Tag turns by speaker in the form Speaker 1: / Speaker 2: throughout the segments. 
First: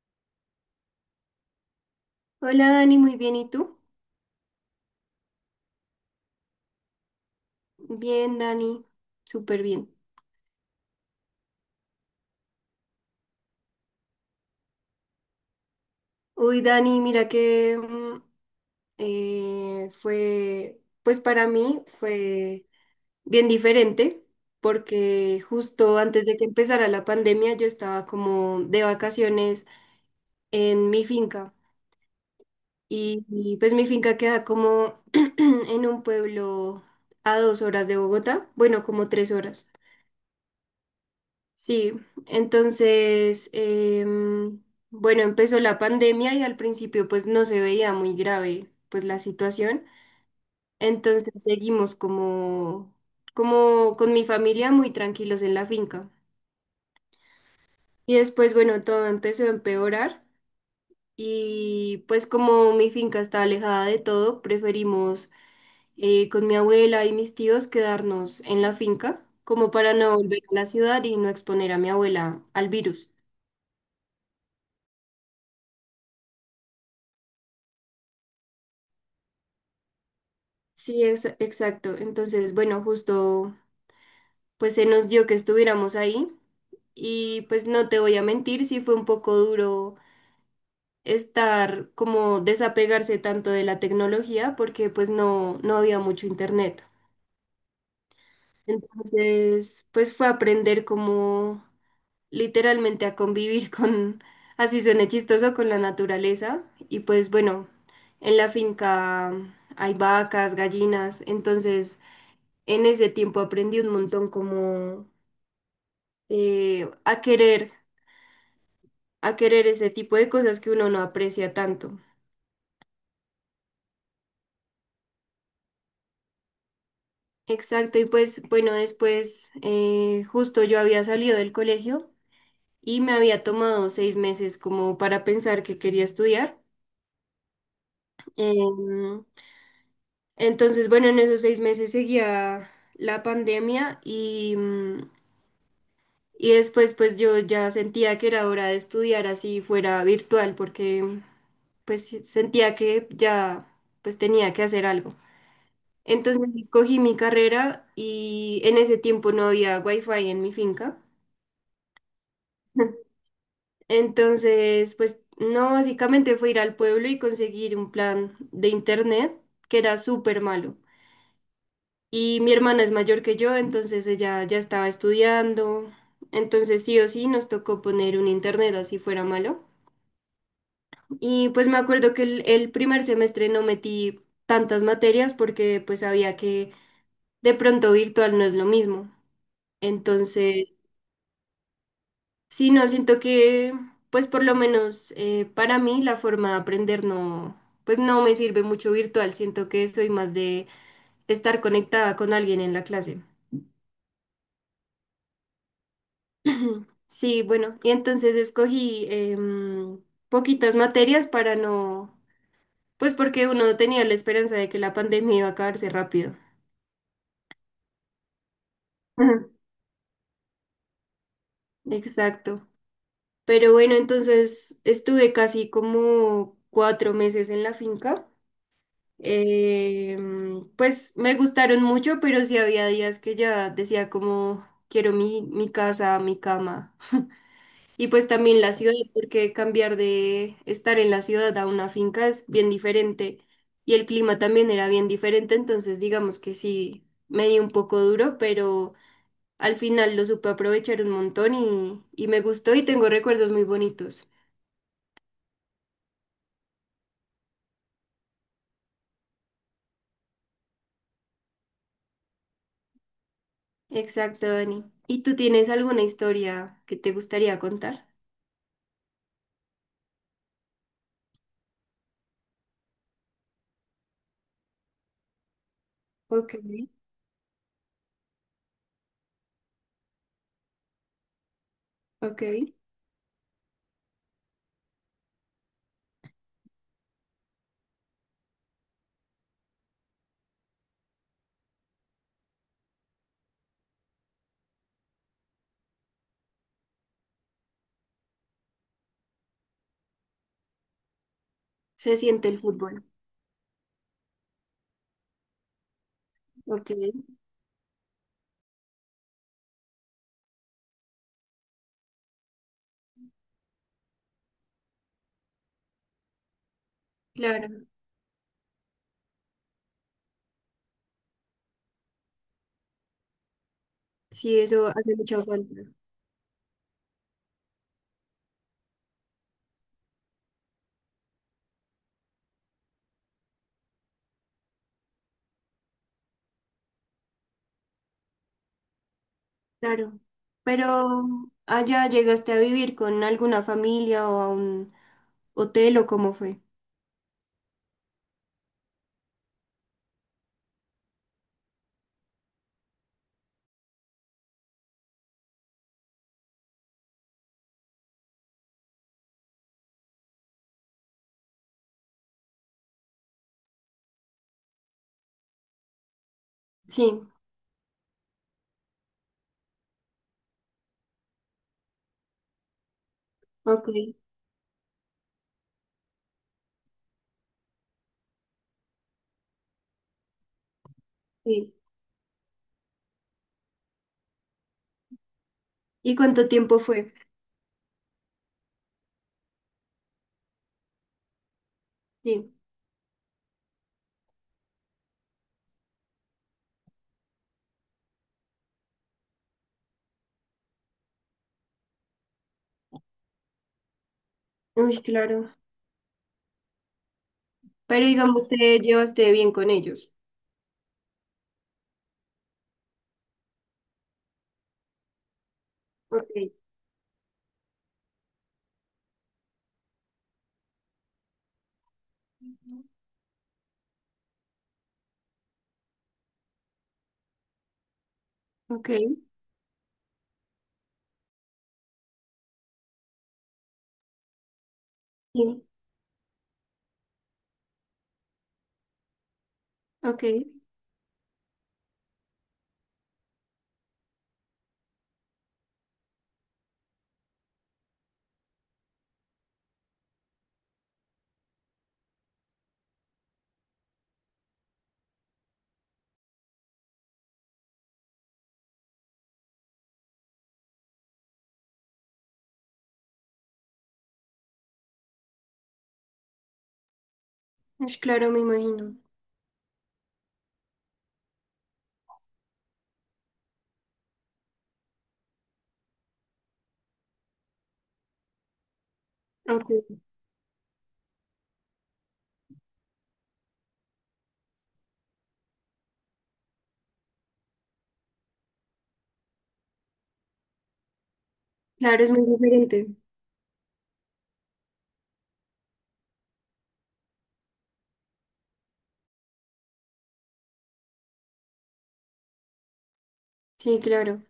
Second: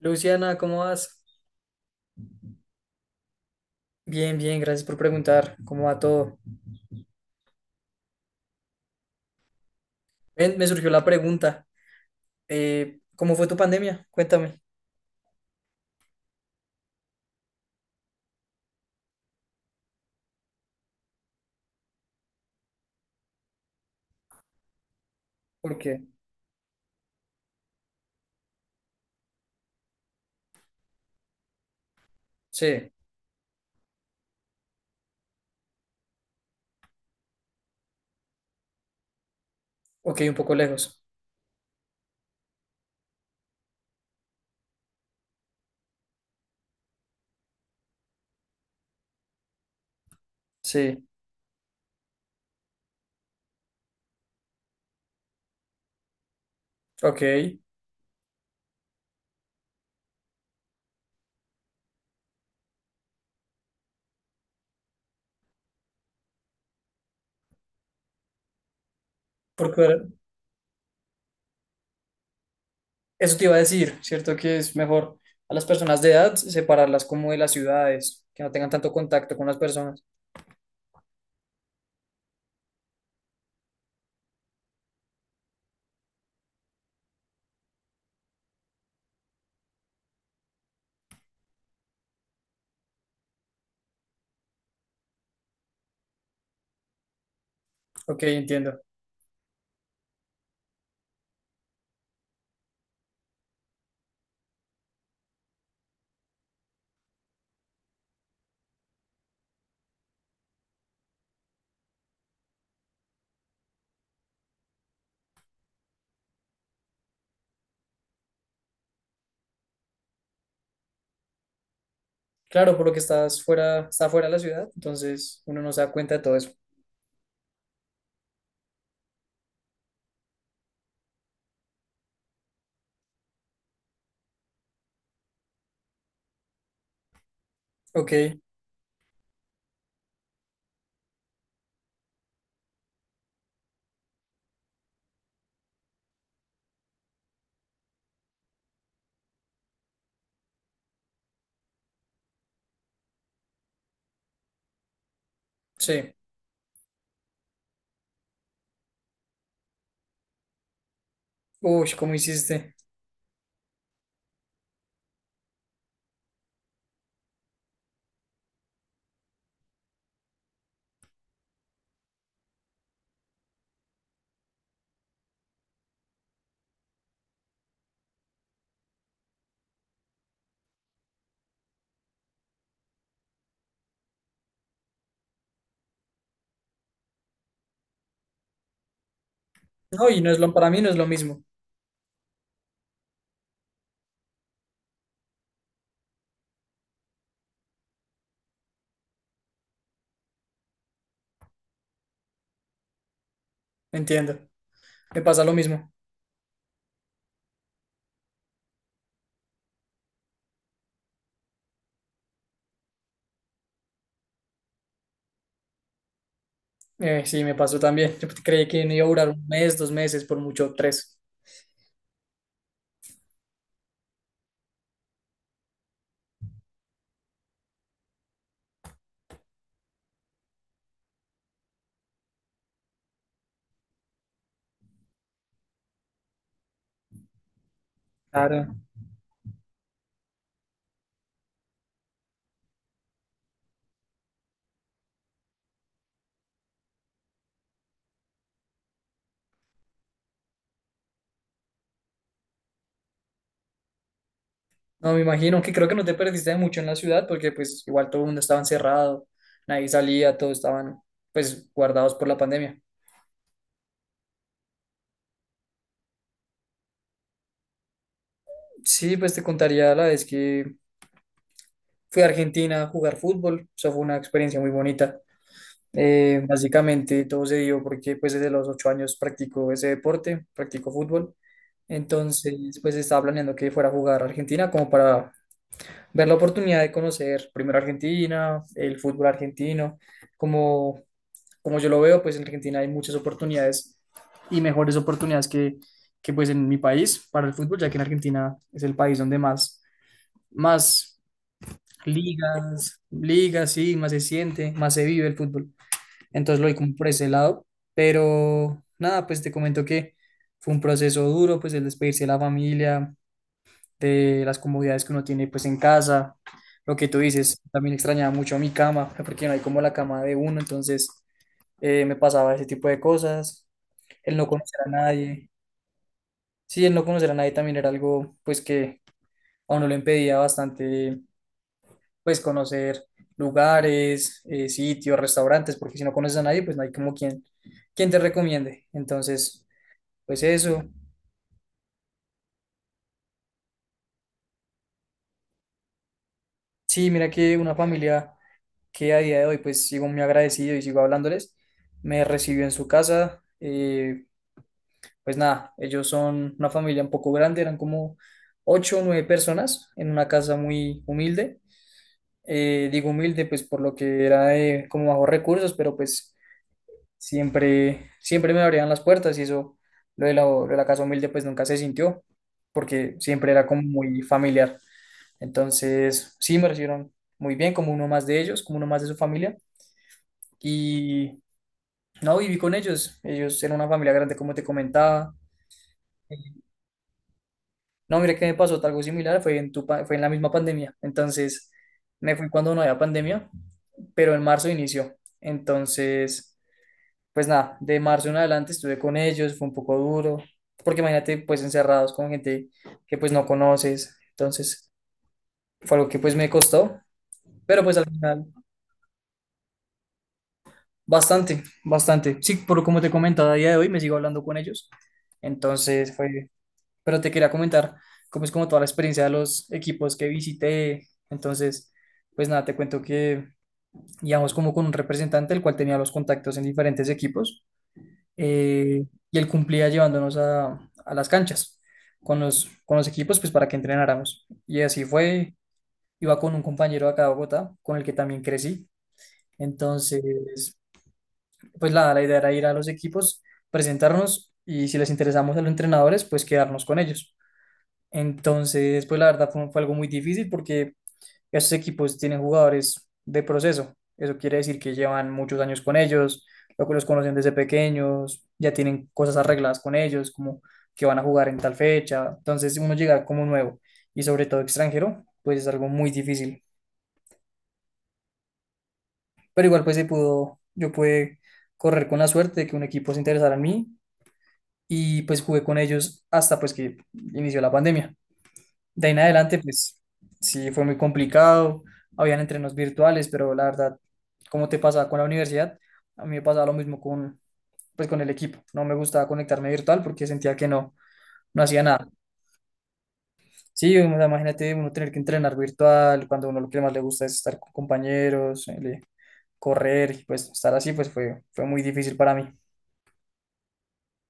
Speaker 1: Luciana, ¿cómo vas?
Speaker 2: Hola Dani, muy bien, ¿y tú?
Speaker 1: Bien, bien, gracias por preguntar. ¿Cómo va todo?
Speaker 2: Bien, Dani, súper bien.
Speaker 1: Ven, me surgió la pregunta. ¿Cómo fue tu pandemia? Cuéntame.
Speaker 2: Uy, Dani, mira que pues para mí fue bien diferente, porque
Speaker 1: ¿Por
Speaker 2: justo
Speaker 1: qué?
Speaker 2: antes de que empezara la pandemia yo estaba como de vacaciones en mi finca
Speaker 1: Sí.
Speaker 2: y, pues mi finca queda como en un pueblo a 2 horas de Bogotá, bueno, como 3 horas.
Speaker 1: Ok, un poco lejos.
Speaker 2: Sí, entonces, em, bueno, empezó la pandemia y al principio pues no se veía muy grave pues la situación.
Speaker 1: Sí.
Speaker 2: Entonces seguimos como con mi familia muy tranquilos en la finca.
Speaker 1: Ok.
Speaker 2: Y después, bueno, todo empezó a empeorar y pues como mi finca está alejada de todo, preferimos con mi abuela y mis tíos quedarnos en la finca como
Speaker 1: Porque
Speaker 2: para
Speaker 1: ahora-
Speaker 2: no volver a la ciudad y no exponer a mi abuela al virus.
Speaker 1: Eso te iba a decir, ¿cierto? Que es mejor a las personas de edad separarlas como de las ciudades, que no tengan tanto contacto con las personas.
Speaker 2: Sí, exacto. Entonces, bueno, justo pues se nos dio que estuviéramos ahí y pues no te voy a mentir, sí fue un poco duro estar como desapegarse tanto de la tecnología porque pues no, no había mucho internet.
Speaker 1: Ok, entiendo.
Speaker 2: Entonces, pues fue aprender como literalmente a convivir con, así suene chistoso, con la naturaleza y pues bueno, en la finca hay vacas, gallinas, entonces... En ese tiempo aprendí un montón como eh, a querer, a querer ese tipo de cosas que uno no aprecia tanto.
Speaker 1: Claro, por lo que está fuera de la ciudad, entonces uno no se da cuenta de todo eso.
Speaker 2: Exacto, y pues bueno, después justo yo había salido del colegio y me había tomado 6 meses como para pensar que quería estudiar.
Speaker 1: Ok,
Speaker 2: Em, entonces, bueno, en esos 6 meses seguía la pandemia y después pues yo ya sentía que era hora de estudiar así fuera virtual porque pues sí, sentía que ya pues tenía que hacer algo.
Speaker 1: sí.
Speaker 2: Entonces escogí mi carrera y en ese tiempo no había wifi en mi finca.
Speaker 1: Uy, ¿cómo hiciste?
Speaker 2: Entonces, pues no, básicamente fue ir al pueblo y conseguir un plan de internet que era súper malo. Y mi hermana es mayor que yo, entonces ella ya estaba estudiando. Entonces sí o sí nos tocó poner un internet así fuera malo. Y pues me acuerdo que el primer semestre no metí tantas materias porque pues sabía que de pronto virtual no es lo mismo.
Speaker 1: No, y no es lo,
Speaker 2: Entonces,
Speaker 1: para mí no es lo mismo,
Speaker 2: sí, no, siento que, pues por lo menos para mí la forma de aprender no, pues no me sirve mucho virtual, siento que soy más de estar conectada con alguien en la clase.
Speaker 1: entiendo. Me pasa lo mismo.
Speaker 2: Sí, bueno, y entonces escogí poquitas materias para no, pues porque uno tenía la esperanza de que la pandemia iba a acabarse rápido.
Speaker 1: Sí, me pasó también. Yo creí que me iba a durar un
Speaker 2: Ujú.
Speaker 1: mes, 2 meses, por mucho tres.
Speaker 2: Exacto. Pero bueno, entonces estuve casi como 4 meses en la finca. Pues me gustaron mucho, pero sí había días que ya decía como quiero mi casa, mi cama. Y pues también la
Speaker 1: Claro.
Speaker 2: ciudad, porque cambiar de estar en la ciudad a una finca es bien diferente. Y el clima también era bien diferente, entonces digamos que sí, me di un poco duro, pero al final lo supe aprovechar un montón y me gustó y tengo recuerdos muy bonitos.
Speaker 1: No, me imagino que creo que no te perdiste de mucho en la ciudad porque pues igual todo el mundo estaba encerrado, nadie salía, todos estaban pues guardados por la pandemia.
Speaker 2: Exacto, Dani. ¿Y tú tienes alguna historia que te gustaría contar?
Speaker 1: Sí, pues te contaría la vez que fui a Argentina a jugar fútbol, eso fue una experiencia muy bonita.
Speaker 2: Ok.
Speaker 1: Básicamente todo se dio porque pues desde los 8 años practico ese deporte, practico fútbol.
Speaker 2: Ok,
Speaker 1: Entonces pues estaba planeando que fuera a jugar a Argentina como para ver la oportunidad de conocer primero Argentina, el fútbol argentino. Como, como yo lo veo pues en Argentina hay muchas oportunidades y mejores oportunidades que pues en mi país para el fútbol, ya que en Argentina es el país donde más
Speaker 2: se siente el
Speaker 1: ligas,
Speaker 2: fútbol.
Speaker 1: ligas, sí, más se siente, más se vive el fútbol. Entonces lo vi
Speaker 2: Ok,
Speaker 1: como por ese lado, pero nada, pues te comento que fue un proceso duro, pues el despedirse de la familia, de las comodidades que uno tiene pues en casa, lo que tú dices,
Speaker 2: claro,
Speaker 1: también extrañaba mucho mi cama, porque no hay como la cama de uno, entonces me pasaba ese tipo de cosas, el no
Speaker 2: sí,
Speaker 1: conocer
Speaker 2: eso
Speaker 1: a
Speaker 2: hace mucha
Speaker 1: nadie,
Speaker 2: falta.
Speaker 1: sí, el no conocer a nadie también era algo pues que a uno le impedía bastante pues conocer lugares, sitios, restaurantes, porque si no conoces a nadie, pues no hay como quien, te recomiende. Entonces,
Speaker 2: Claro,
Speaker 1: pues eso.
Speaker 2: pero allá llegaste a vivir con alguna familia o a un hotel o cómo fue.
Speaker 1: Sí, mira que una familia que a día de hoy, pues sigo muy agradecido y sigo hablándoles, me recibió en su casa. Pues nada, ellos son una familia un poco grande, eran como ocho o nueve personas en una casa muy humilde. Digo humilde, pues por lo que era de como bajos recursos, pero pues
Speaker 2: Sí,
Speaker 1: siempre, siempre me abrían las puertas y eso, lo de la casa humilde pues nunca se sintió porque siempre era como
Speaker 2: ok,
Speaker 1: muy familiar. Entonces, sí, me recibieron muy bien, como uno más de ellos, como uno más de su familia. Y
Speaker 2: sí.
Speaker 1: no, viví con ellos. Ellos eran una familia grande, como te comentaba.
Speaker 2: ¿Y cuánto tiempo fue?
Speaker 1: No, mira que me pasó algo similar, fue en la misma pandemia. Entonces, me fui
Speaker 2: Sí,
Speaker 1: cuando no había pandemia, pero en marzo inició. Entonces, pues nada, de marzo en adelante estuve con ellos, fue un poco duro, porque imagínate pues encerrados con gente que pues no conoces, entonces
Speaker 2: uy, claro.
Speaker 1: fue algo que pues me costó, pero pues al
Speaker 2: Pero
Speaker 1: final
Speaker 2: digamos, te llevaste bien con ellos.
Speaker 1: bastante, bastante. Sí, por como te comentaba a día de hoy me sigo hablando con ellos, entonces fue,
Speaker 2: Ok,
Speaker 1: pero te quería comentar cómo es como toda la experiencia de los equipos que visité, entonces pues nada, te cuento que íbamos como con un representante el cual tenía los contactos en diferentes equipos.
Speaker 2: ok,
Speaker 1: eh, y él cumplía llevándonos a, las canchas con los equipos pues para que entrenáramos. Y así fue,
Speaker 2: sí,
Speaker 1: iba con un compañero acá de Bogotá, con el que también crecí.
Speaker 2: ok.
Speaker 1: Entonces, pues la idea era ir a los equipos, presentarnos y si les interesamos a los entrenadores, pues quedarnos con ellos. Entonces, pues la verdad fue algo muy difícil porque estos equipos tienen jugadores de proceso. Eso quiere decir que llevan muchos años con ellos, lo que los conocen desde pequeños, ya tienen cosas arregladas con ellos, como que van a jugar en tal fecha. Entonces, uno llegar como nuevo y sobre todo extranjero, pues es algo muy difícil.
Speaker 2: Ush, claro, me imagino.
Speaker 1: Pero igual, pues se pudo, yo pude correr con la suerte de que un equipo se interesara en mí y pues jugué con ellos hasta pues que inició la pandemia. De ahí en adelante,
Speaker 2: Ok,
Speaker 1: pues sí, fue muy complicado. Habían entrenos virtuales, pero la verdad, como te pasaba con la universidad, a mí me pasaba lo mismo pues, con el equipo. No me gustaba conectarme virtual porque sentía que no, no hacía
Speaker 2: claro,
Speaker 1: nada.
Speaker 2: es muy diferente.
Speaker 1: Sí, o sea, imagínate uno tener que entrenar virtual cuando uno lo que más le gusta es estar con compañeros, correr, y pues estar así, pues fue muy difícil para mí.
Speaker 2: Sí, claro.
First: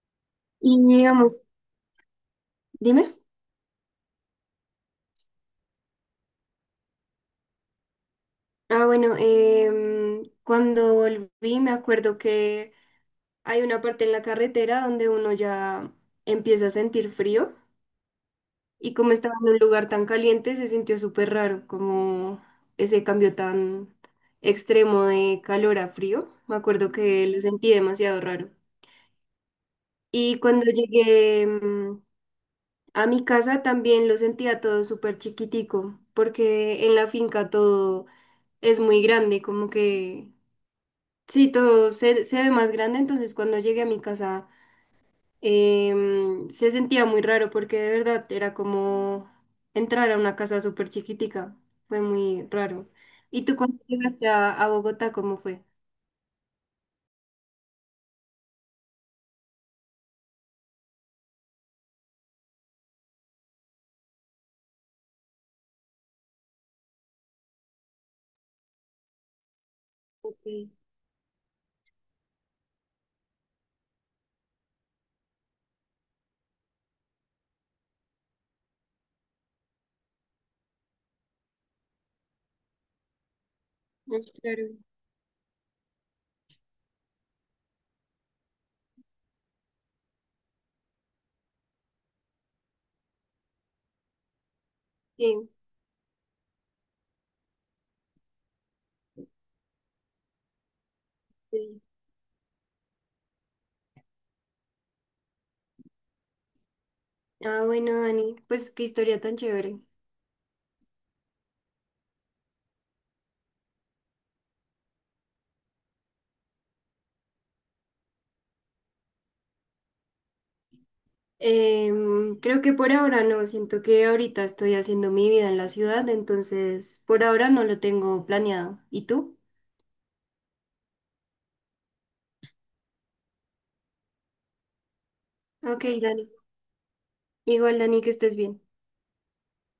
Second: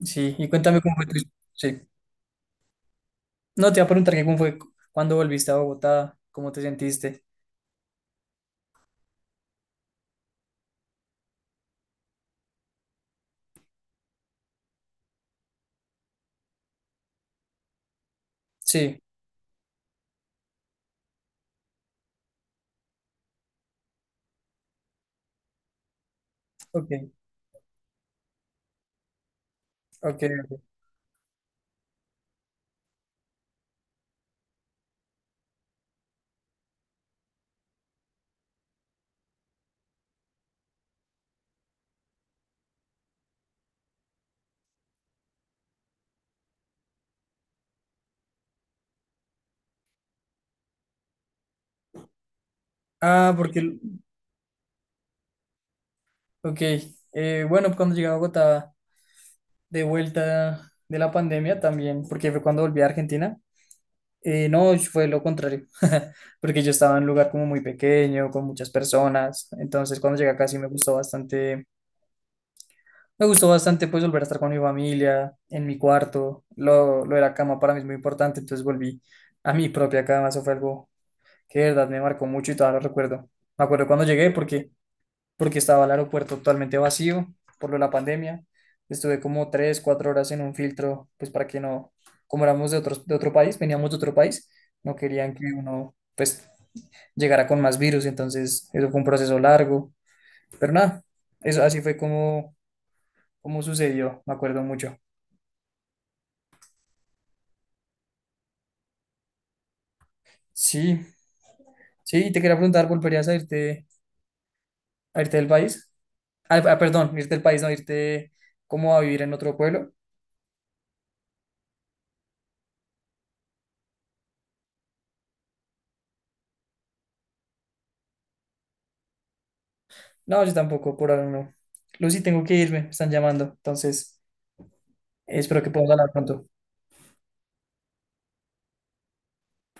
Speaker 1: Sí, y cuéntame
Speaker 2: Y
Speaker 1: cómo fue tu.
Speaker 2: digamos,
Speaker 1: Sí,
Speaker 2: dime.
Speaker 1: no te iba a preguntar que cómo fue cuando volviste a Bogotá, cómo te sentiste.
Speaker 2: Ah, bueno, cuando volví me acuerdo que hay una parte en la carretera donde uno ya empieza a sentir frío y
Speaker 1: Sí,
Speaker 2: como estaba en un lugar tan caliente se sintió súper raro, como ese cambio tan extremo de calor a frío. Me
Speaker 1: ok,
Speaker 2: acuerdo que lo sentí demasiado raro.
Speaker 1: ok.
Speaker 2: Y
Speaker 1: Ok.
Speaker 2: cuando llegué a mi casa también lo sentía todo súper chiquitico, porque en la finca todo es muy grande, como que... Sí, todo se ve más grande, entonces cuando llegué a mi casa se sentía muy raro porque de verdad era como entrar a una casa súper chiquitica, fue muy raro.
Speaker 1: Ah,
Speaker 2: ¿Y tú
Speaker 1: porque,
Speaker 2: cuando
Speaker 1: el-
Speaker 2: llegaste a Bogotá, cómo fue?
Speaker 1: ok, bueno, cuando llegué a Bogotá, de vuelta de la pandemia también, porque fue cuando volví a Argentina, no, fue lo contrario, porque yo estaba en un lugar como muy pequeño, con muchas personas, entonces cuando llegué
Speaker 2: Ok,
Speaker 1: acá sí me gustó bastante pues volver a estar con mi familia, en mi cuarto, lo de la cama para mí es muy importante, entonces volví a mi propia cama, eso fue algo que de verdad me marcó mucho y todavía lo recuerdo. Me acuerdo cuando
Speaker 2: ah,
Speaker 1: llegué porque...
Speaker 2: claro,
Speaker 1: porque estaba el aeropuerto totalmente vacío por lo de la pandemia. Estuve como 3, 4 horas en un filtro, pues para que no, como éramos de otro país, veníamos de otro país, no querían que
Speaker 2: sí,
Speaker 1: uno, pues, llegara con más virus, entonces eso fue un proceso largo, pero nada, eso
Speaker 2: sí.
Speaker 1: así fue como sucedió, me acuerdo mucho.
Speaker 2: Ah, bueno, Dani, pues qué historia tan chévere.
Speaker 1: Sí, sí, te quería preguntar, ¿volverías a irte del país? Ah, ah, perdón, irte del país, no, irte como a vivir en otro pueblo.
Speaker 2: Creo que por ahora no, siento que ahorita estoy haciendo mi vida en la ciudad, entonces por ahora no lo tengo planeado. ¿Y tú?
Speaker 1: No, yo tampoco, por ahora no. Lucy, tengo que irme, me están llamando, entonces espero que
Speaker 2: Ok,
Speaker 1: podamos hablar
Speaker 2: Dani.
Speaker 1: pronto.
Speaker 2: Igual, Dani, que estés bien.